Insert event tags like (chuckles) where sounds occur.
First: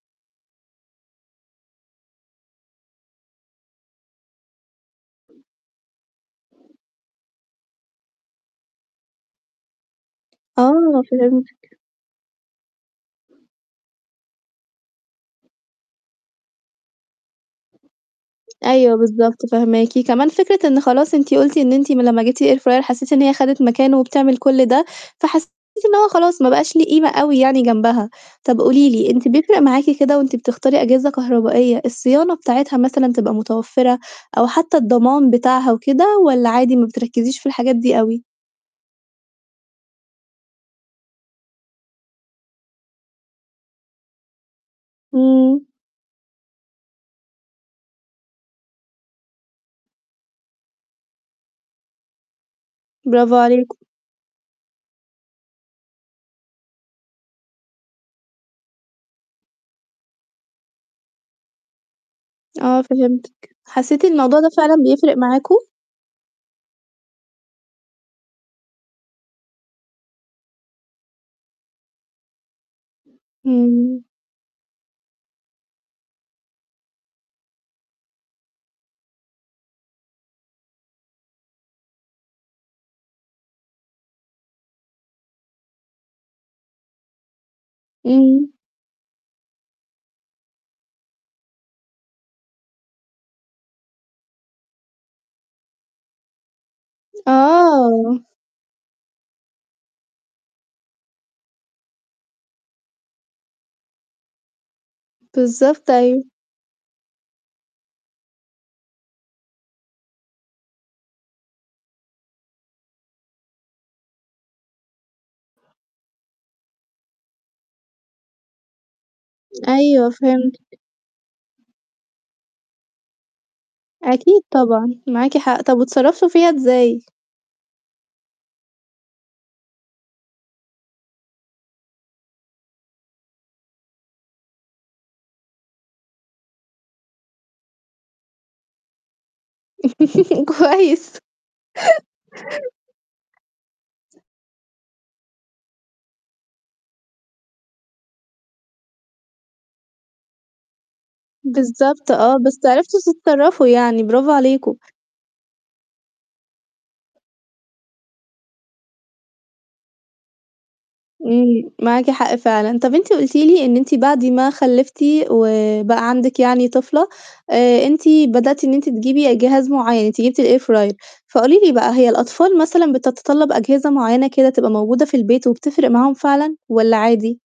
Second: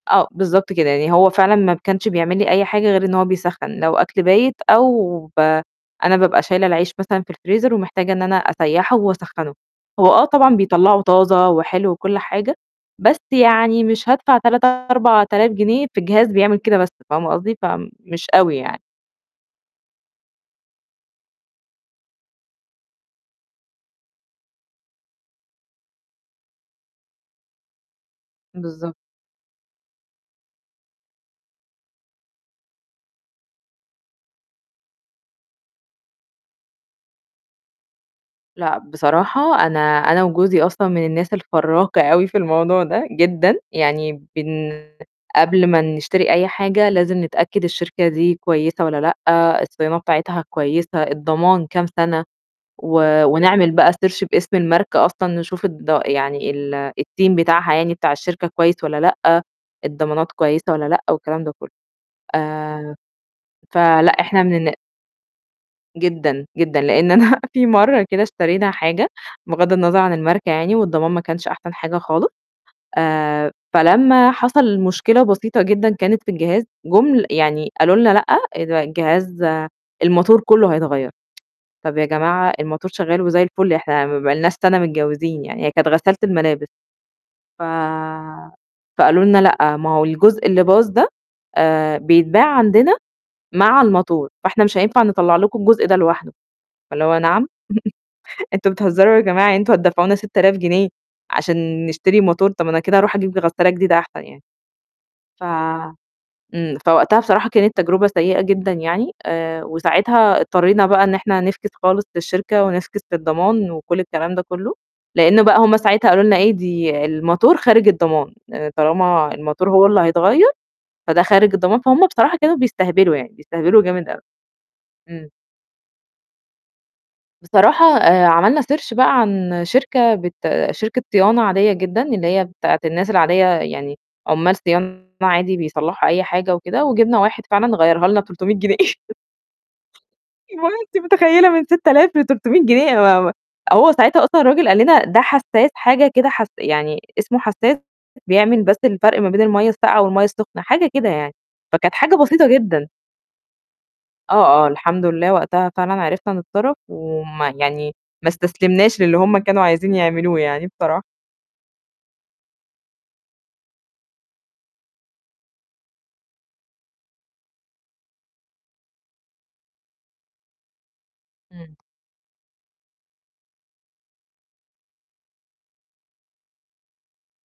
آه، بالضبط كده. يعني هو فعلًا ما كانش بيعمل لي أي حاجة غير إن هو بيسخّن لو أكل بايت أو ب أنا بابقى شايلة العيش مثلًا في الفريزر ومحتاجة إن أنا أسيّحه وأسخّنه. هو آه طبعًا بيطلّعه آه طازة فهمتِك. وحلو وكل حاجة، بس يعني مش هادفع 3000، 4000 جنيه في جهاز بيعمل كده بس، فاهمة قصدي؟ فمش أوي يعني. أيوه بالضبط، فاهماكِ. كمان فكرة إن خلاص أنتِ قُلتِ إن أنتِ م لمّا جِبتِ الair fryer حسّيتِ إن هي خدت مكانه وبتعمل كل ده، فحسّيتِ إن هو خلاص ما بقاش ليه قيمة أوي يعني جنبها. طَب قولي بالضبط. لي أنتِ بيفرق معاكِ كده وأنتِ بتختاري أجهزة كهربائية الصيانة بتاعتها مثلًا تبقى متوفّرة أو حتّى الضمان بتاعها وكده والّا عادي ما بتركِّزيش في الحاجات دي أوي؟ لأ، بصراحة أنا أنا وجوزي أصلًا من الناس الفرّاكة أوي في الموضوع ده جدًا، يعني بن إمم. قبل ما نشتري أي حاجة لازم نتأكد الشركة دي كويسة والّا لأ، الصيانات بتاعتها كويسة، الضمان كام سنة و برافو ونعمل عليكم. بقى search باسم الماركة أصلًا نشوف الض يعني ال الteam بتاعها يعني بتاع الشركة كويس والّا لأ، الضمانات كويسة والّا لأ والكلام ده كُلّه. آه آآ فهمتِك. حسّيتِ فلأ الموضوع إحنا ده من الن فعلًا بيفرق معاكم؟ جدًا، جدًا. لإن أنا في مرّة كده اشترينا حاجة، بغض النظر عن الماركة يعني والضمان ما كانش أحسن حاجة خالص. آآ إمم. فلما حصل مشكلة بسيطة جدًا كانت في الجهاز، جُم يعني قالوا لنا: "لأ، اد الجهاز الموتور كُلّه هيتغيّر." (tsk) "طَب يا جماعة الموتور شغّال وزي الفُل، إحنا ما بقالناش سَنة متجوّزين يعني." هي كانت غسالة الملابس. ف إمم. فقالوا لنا: "لأ، ما هو الجزء اللي باظ ده آآ بيتباع عندنا مع الموتور، فإحنا مش هينفع نطلّع لكم الجزء ده لوحده." فاللي هو نعم! آه. (chuckles) أنتم بتهزّروا يا جماعة يعني أنتم هتدفعونا 6000 جنيه عشان نشتري موتور؟ طَب ما أنا كده أروح أجيب غسّالة جديدة أحسن يعني. ف بالضبط أيوه. إمم. فوقتها بصراحة كانت تجربة سيئة جدًا يعني آآ وساعتها اضطرينا بقى إن إحنا نفكِس خالص للشركة، ونفكِس للضمان وكل الكلام ده كُلّه، لإنّه بقى هم ساعتها قالوا لنا إيه "دي الموتور خارج الضمان، لإن طالما الموتور هو اللي أيوه هيتغيّر، فهمتِك. فده خارج الضمان" فهم بصراحة كانوا بيستهبلوا يعني، بيستهبلوا جامد أوي. أكيد طبعًا. إمم. معاكِ حق. طَب واتصرّفتوا فيها إزاي؟ بصراحة آآ عملنا search بقى عن شركة بت شركة صيانة عادية جدًا، اللي هي بتاعة الناس العادية يعني عُمّال صيانة عادي بيصلّحوا أي حاجة وكده، وجِبنا واحد فعلًا غيّرها لنا ب300 جنيه. (chuckles) (laughs) اللي هو أنتِ كويس. متخيلة؟ من 6000 ل300 جنيه أنا ما ما هو ساعتها أصلًا الرجل قال لنا ده حساس حاجة كده حس يعني اسمه حساس بيعمل بس الفرق ما بين المَيّة الساقعة والمَيّة السُخنة، حاجة كده يعني. فكانت بالضبط حاجة آه. بسيطة بس جدًا. عرفتوا تتصرّفوا يعني برافو آه، آه، عليكم. الحمد لله وقتها فعلًا عرفنا نتصرّف، وما يعني ما استسلمناش للي هم كانوا عايزين يعملوه يعني بصراحة. إمم. معاكِ حق فعلًا. طَب أنتِ قُلتِ لي إن أنتِ بعد ما خلّفتِ وبقى عندِك يعني طفلة، آآ أنتِ بدأتِ إن أنتِ تجيبي جهاز معيّن، أنت جِبتِ الair fryer، فقولي لي إمم. بقى هي الأطفال مثلًا بتتطّلب أجهزة معيّنة كده تبقى موجودة في البيت وبتفرق معاهم فعلًا والّا عادي؟